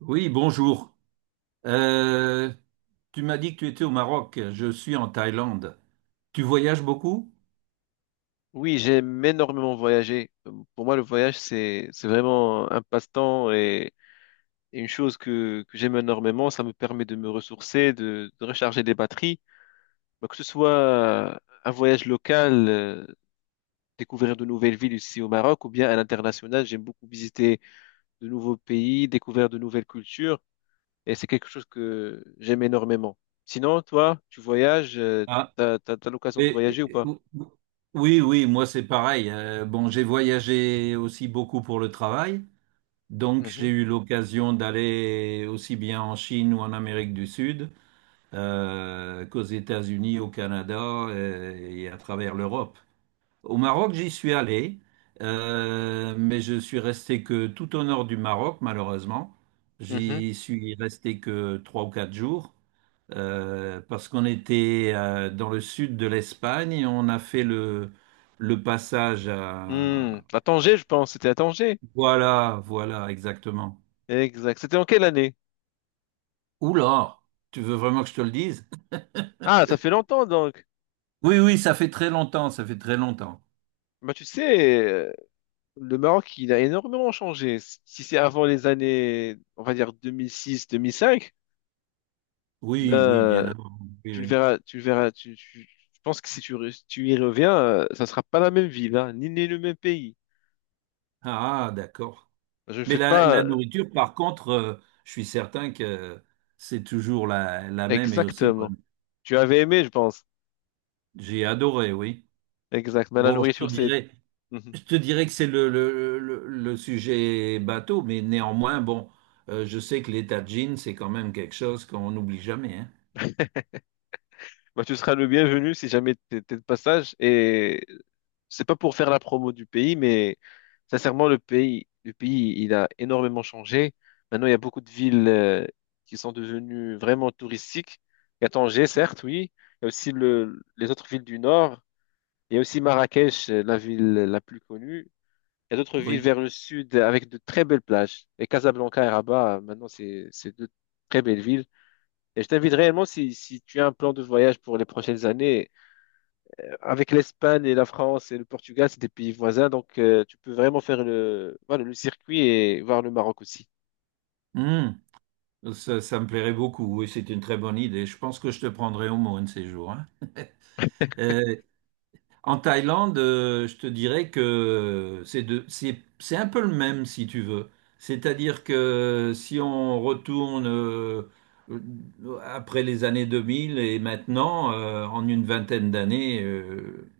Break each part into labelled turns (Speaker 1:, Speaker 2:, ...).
Speaker 1: Oui, bonjour. Euh, tu m'as dit que tu étais au Maroc. Je suis en Thaïlande. Tu voyages beaucoup?
Speaker 2: Oui, j'aime énormément voyager. Pour moi, le voyage, c'est vraiment un passe-temps et une chose que j'aime énormément. Ça me permet de me ressourcer, de recharger des batteries. Donc, que ce soit un voyage local, découvrir de nouvelles villes ici au Maroc, ou bien à l'international, j'aime beaucoup visiter de nouveaux pays, découvrir de nouvelles cultures. Et c'est quelque chose que j'aime énormément. Sinon, toi, tu voyages,
Speaker 1: Ah,
Speaker 2: t'as l'occasion de
Speaker 1: et,
Speaker 2: voyager ou
Speaker 1: et-
Speaker 2: pas?
Speaker 1: oui, oui, moi c'est pareil. Bon, j'ai voyagé aussi beaucoup pour le travail. Donc j'ai
Speaker 2: Mhm.
Speaker 1: eu l'occasion d'aller aussi bien en Chine ou en Amérique du Sud qu'aux États-Unis, au Canada et à travers l'Europe. Au Maroc, j'y suis allé, mais je suis resté que tout au nord du Maroc, malheureusement.
Speaker 2: Mhm.
Speaker 1: J'y suis resté que 3 ou 4 jours parce qu'on était dans le sud de l'Espagne et on a fait le passage à.
Speaker 2: Hmm, à Tanger, je pense. C'était à Tanger.
Speaker 1: Voilà, voilà, exactement.
Speaker 2: Exact. C'était en quelle année?
Speaker 1: Oula, tu veux vraiment que je te le dise?
Speaker 2: Ah, ça fait longtemps donc.
Speaker 1: Oui, oui, ça fait très longtemps, ça fait très longtemps.
Speaker 2: Bah, tu sais, le Maroc, il a énormément changé. Si c'est avant les années, on va dire 2006, 2005,
Speaker 1: Oui, oui, bien
Speaker 2: ben,
Speaker 1: avant. Oui,
Speaker 2: tu le
Speaker 1: oui.
Speaker 2: verras, tu le verras, tu- je pense que si tu y reviens, ça sera pas la même ville, hein, ni le même pays.
Speaker 1: Ah, d'accord.
Speaker 2: Je ne
Speaker 1: Mais
Speaker 2: fais
Speaker 1: la
Speaker 2: pas
Speaker 1: nourriture, par contre, je suis certain que c'est toujours la même et aussi
Speaker 2: exactement.
Speaker 1: bonne.
Speaker 2: Tu avais aimé, je pense.
Speaker 1: J'ai adoré, oui.
Speaker 2: Exact. Mais la
Speaker 1: Bon, je te
Speaker 2: nourriture, c'est.
Speaker 1: dirais, je te dirais que c'est le sujet bateau, mais néanmoins, bon, je sais que les tagines, c'est quand même quelque chose qu'on n'oublie jamais, hein.
Speaker 2: Bah, tu seras le bienvenu si jamais t'es de passage. Et c'est pas pour faire la promo du pays, mais sincèrement, le pays, il a énormément changé. Maintenant, il y a beaucoup de villes qui sont devenues vraiment touristiques. Il y a Tanger, certes, oui. Il y a aussi le, les autres villes du nord. Il y a aussi Marrakech, la ville la plus connue. Il y a d'autres villes
Speaker 1: Oui.
Speaker 2: vers le sud avec de très belles plages. Et Casablanca et Rabat, maintenant, c'est deux très belles villes. Et je t'invite réellement, si, si tu as un plan de voyage pour les prochaines années, avec l'Espagne et la France et le Portugal, c'est des pays voisins, donc tu peux vraiment faire le, voilà, le circuit et voir le Maroc aussi.
Speaker 1: Hum, Ça ça me plairait beaucoup. Oui, c'est une très bonne idée. Je pense que je te prendrai au mot un de ces jours, hein. Euh, En Thaïlande, je te dirais que c'est un peu le même si tu veux. C'est-à-dire que si on retourne après les années 2000 et maintenant, en une vingtaine d'années,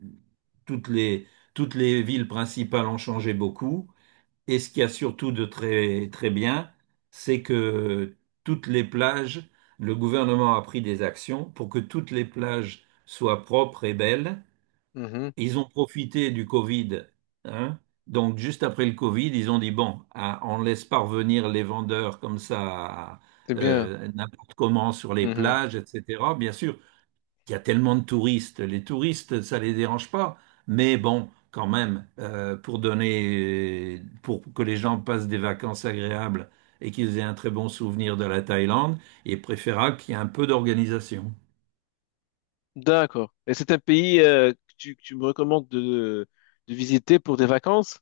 Speaker 1: toutes les, toutes les villes principales ont changé beaucoup. Et ce qu'il y a surtout de très, très bien, c'est que toutes les plages, le gouvernement a pris des actions pour que toutes les plages soient propres et belles.
Speaker 2: Mhm.
Speaker 1: Ils ont profité du Covid, hein. Donc, juste après le Covid, ils ont dit, bon, hein, on ne laisse pas revenir les vendeurs comme ça,
Speaker 2: C'est bien.
Speaker 1: n'importe comment sur les
Speaker 2: Mhm.
Speaker 1: plages, etc. Bien sûr, il y a tellement de touristes. Les touristes, ça les dérange pas. Mais bon, quand même, pour donner, pour que les gens passent des vacances agréables et qu'ils aient un très bon souvenir de la Thaïlande, il est préférable qu'il y ait un peu d'organisation.
Speaker 2: D'accord. Et c'est un pays que tu me recommandes de visiter pour des vacances?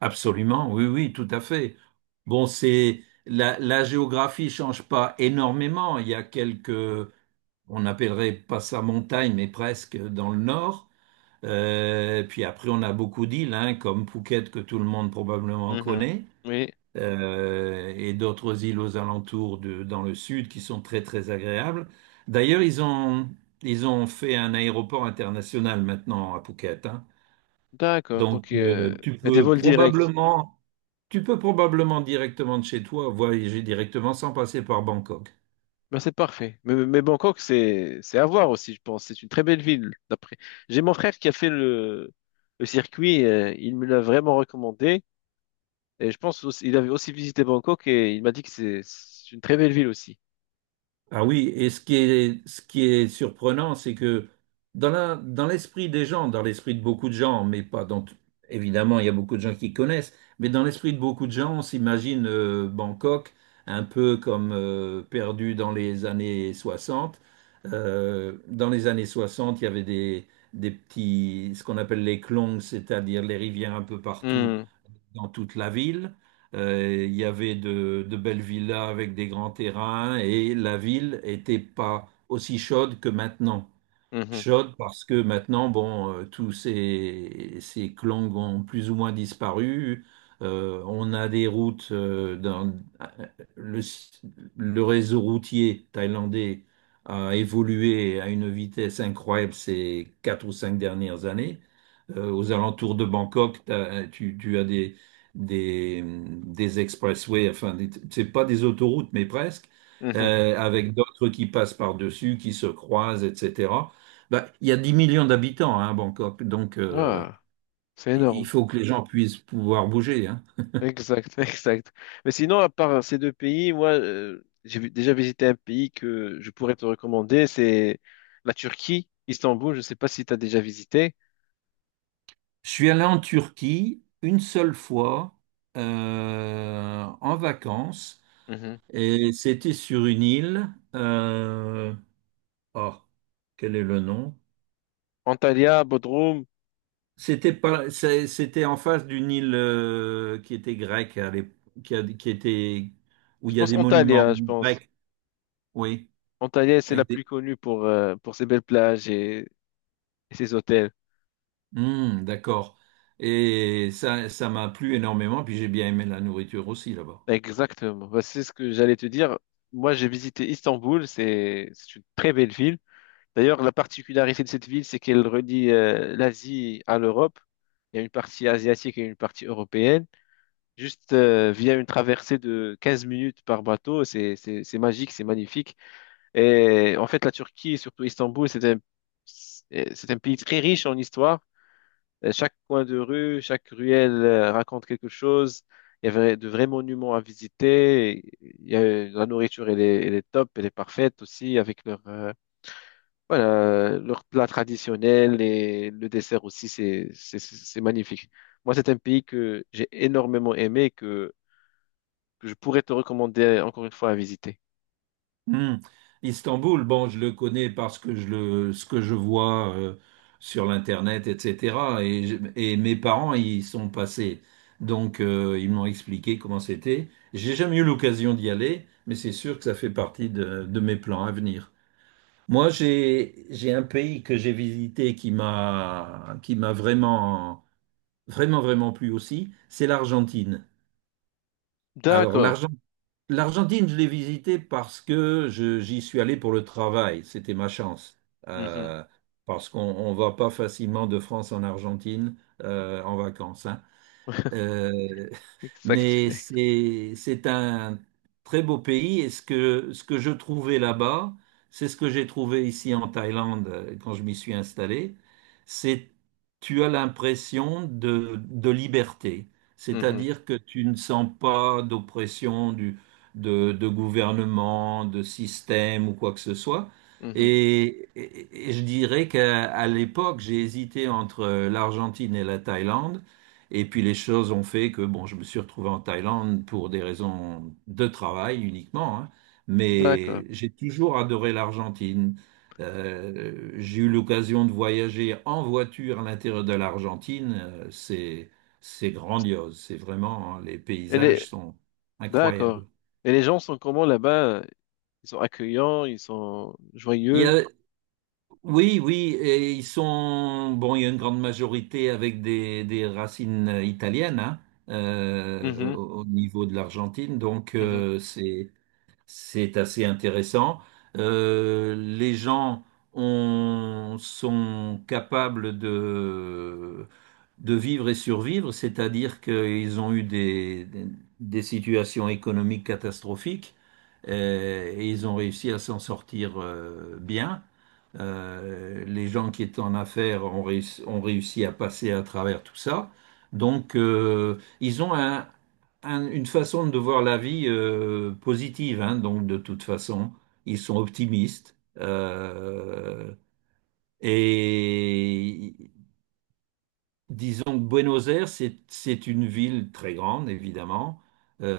Speaker 1: Absolument, oui, oui, tout à fait. Bon, c'est la géographie change pas énormément. Il y a quelques, on n'appellerait pas ça montagne, mais presque dans le nord. Puis après, on a beaucoup d'îles, hein, comme Phuket que tout le monde probablement
Speaker 2: Mhm.
Speaker 1: connaît,
Speaker 2: Oui,
Speaker 1: et d'autres îles aux alentours dans le sud qui sont très très agréables. D'ailleurs, ils ont fait un aéroport international maintenant à Phuket, hein.
Speaker 2: d'accord.
Speaker 1: Donc,
Speaker 2: Donc,
Speaker 1: tu
Speaker 2: il y a des
Speaker 1: peux
Speaker 2: vols directs.
Speaker 1: probablement, tu peux probablement directement de chez toi voyager directement sans passer par Bangkok.
Speaker 2: Ben, c'est parfait. Mais Bangkok, c'est à voir aussi, je pense. C'est une très belle ville, d'après. J'ai mon frère qui a fait le circuit. Euh, il me l'a vraiment recommandé. Et je pense aussi, il avait aussi visité Bangkok et il m'a dit que c'est une très belle ville aussi.
Speaker 1: Ah oui, et ce qui est surprenant, c'est que dans l'esprit des gens, dans l'esprit de beaucoup de gens, mais pas dans, évidemment, il y a beaucoup de gens qui connaissent, mais dans l'esprit de beaucoup de gens, on s'imagine Bangkok un peu comme perdu dans les années 60. Dans les années 60, il y avait des petits, ce qu'on appelle les klongs, c'est-à-dire les rivières un peu partout
Speaker 2: Hmm,
Speaker 1: dans toute la ville. Il y avait de belles villas avec des grands terrains et la ville n'était pas aussi chaude que maintenant
Speaker 2: mhm,
Speaker 1: chaude parce que maintenant, bon, tous ces clans ont plus ou moins disparu. On a des routes dans euh, le, le réseau routier thaïlandais a évolué à une vitesse incroyable ces 4 ou 5 dernières années. Aux alentours de Bangkok, tu as des expressways, enfin, c'est pas des autoroutes, mais presque,
Speaker 2: mhm.
Speaker 1: avec d'autres qui passent par-dessus, qui se croisent, etc. Bah, il y a 10 millions d'habitants hein, à Bangkok, donc
Speaker 2: Ah, c'est
Speaker 1: il
Speaker 2: énorme.
Speaker 1: faut que les gens puissent pouvoir bouger, hein.
Speaker 2: Exact, exact. Mais sinon, à part ces deux pays, moi, déjà visité un pays que je pourrais te recommander, c'est la Turquie, Istanbul. Je ne sais pas si tu as déjà visité.
Speaker 1: Je suis allé en Turquie une seule fois en vacances
Speaker 2: Mhm.
Speaker 1: et c'était sur une île. euh, oh, quel est le nom?
Speaker 2: Antalya, Bodrum.
Speaker 1: C'était pas, c'est- C'était en face d'une île qui était grecque, qui était où il y a des monuments
Speaker 2: Je pense.
Speaker 1: grecs, oui,
Speaker 2: Antalya, c'est la
Speaker 1: avec
Speaker 2: plus
Speaker 1: des-
Speaker 2: connue pour ses belles plages et ses hôtels.
Speaker 1: hmm, d'accord. Et ça m'a plu énormément, puis j'ai bien aimé la nourriture aussi là-bas.
Speaker 2: Exactement. Bah, c'est ce que j'allais te dire. Moi, j'ai visité Istanbul. C'est une très belle ville. D'ailleurs, la particularité de cette ville, c'est qu'elle relie l'Asie à l'Europe. Il y a une partie asiatique et une partie européenne. Juste via une traversée de 15 minutes par bateau, c'est magique, c'est magnifique. Et en fait, la Turquie, et surtout Istanbul, c'est un pays très riche en histoire. Chaque coin de rue, chaque ruelle raconte quelque chose. Il y avait de vrais monuments à visiter. Et il y a, la nourriture, elle est top, elle est parfaite aussi avec leur, voilà, leur plat traditionnel et le dessert aussi, c'est magnifique. Moi, c'est un pays que j'ai énormément aimé et que je pourrais te recommander encore une fois à visiter.
Speaker 1: Hmm. Istanbul, bon, je le connais parce que ce que je vois sur l'internet, etc. Et mes parents y sont passés, donc ils m'ont expliqué comment c'était. J'ai jamais eu l'occasion d'y aller, mais c'est sûr que ça fait partie de mes plans à venir. Moi, j'ai un pays que j'ai visité qui m'a vraiment vraiment, vraiment plu aussi, c'est l'Argentine. Alors,
Speaker 2: D'accord.
Speaker 1: l'Argentine, je l'ai visitée parce que j'y suis allé pour le travail. C'était ma chance.
Speaker 2: Mhm.
Speaker 1: Euh, parce qu'on ne va pas facilement de France en Argentine en vacances, hein. Euh,
Speaker 2: Exact.
Speaker 1: mais c'est un très beau pays et ce que je trouvais là-bas, c'est ce que j'ai trouvé ici en Thaïlande quand je m'y suis installé, c'est tu as l'impression de liberté,
Speaker 2: Mhm.
Speaker 1: c'est-à-dire que tu ne sens pas d'oppression de gouvernement, de système ou quoi que ce soit.
Speaker 2: Mhm.
Speaker 1: Et je dirais qu'à à l'époque, j'ai hésité entre l'Argentine et la Thaïlande. Et puis les choses ont fait que bon, je me suis retrouvé en Thaïlande pour des raisons de travail uniquement, hein.
Speaker 2: D'accord.
Speaker 1: Mais j'ai toujours adoré l'Argentine. J'ai eu l'occasion de voyager en voiture à l'intérieur de l'Argentine. C'est grandiose. C'est vraiment, hein, les
Speaker 2: Elle est,
Speaker 1: paysages sont
Speaker 2: d'accord.
Speaker 1: incroyables.
Speaker 2: Et les gens sont comment là-bas? Ils sont accueillants, ils sont
Speaker 1: Il y
Speaker 2: joyeux.
Speaker 1: a, Oui, oui, et ils sont, bon, il y a une grande majorité avec des racines italiennes, hein,
Speaker 2: Mhm,
Speaker 1: au niveau de l'Argentine, donc
Speaker 2: mhm,
Speaker 1: c'est, assez intéressant. Les gens sont capables de vivre et survivre, c'est-à-dire qu'ils ont eu des situations économiques catastrophiques et ils ont réussi à s'en sortir bien. Les gens qui étaient en affaires ont réussi à passer à travers tout ça. Donc, ils ont une façon de voir la vie positive, hein, donc de toute façon, ils sont optimistes. Et disons que Buenos Aires, c'est une ville très grande, évidemment,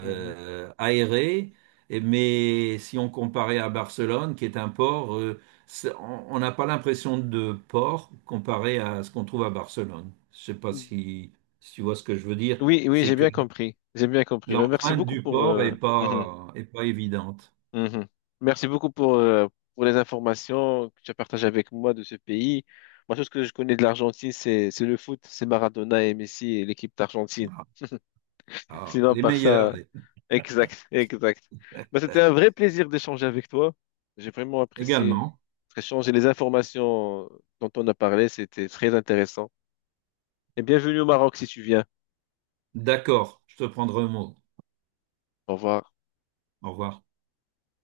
Speaker 2: mhm.
Speaker 1: aérée, mais si on comparait à Barcelone, qui est un port, on n'a pas l'impression de port comparé à ce qu'on trouve à Barcelone. Je ne sais pas si tu vois ce que je veux dire.
Speaker 2: Oui, oui,
Speaker 1: C'est
Speaker 2: j'ai
Speaker 1: que
Speaker 2: bien compris. J'ai bien compris. Ben, merci
Speaker 1: l'empreinte
Speaker 2: beaucoup
Speaker 1: du
Speaker 2: pour,
Speaker 1: porc est
Speaker 2: mhm,
Speaker 1: pas, est pas évidente.
Speaker 2: mhm. Merci beaucoup pour les informations que tu as partagées avec moi de ce pays. Moi, tout ce que je connais de l'Argentine, c'est le foot, c'est Maradona et Messi et l'équipe d'Argentine.
Speaker 1: Ah,
Speaker 2: Sinon,
Speaker 1: les
Speaker 2: par
Speaker 1: meilleurs
Speaker 2: ça, exact, exact. Bah, c'était un vrai plaisir d'échanger avec toi. J'ai vraiment apprécié
Speaker 1: également.
Speaker 2: notre échange et les informations dont on a parlé. C'était très intéressant. Et bienvenue au Maroc si tu viens.
Speaker 1: D'accord, je te prendrai un mot.
Speaker 2: Au revoir.
Speaker 1: Au revoir.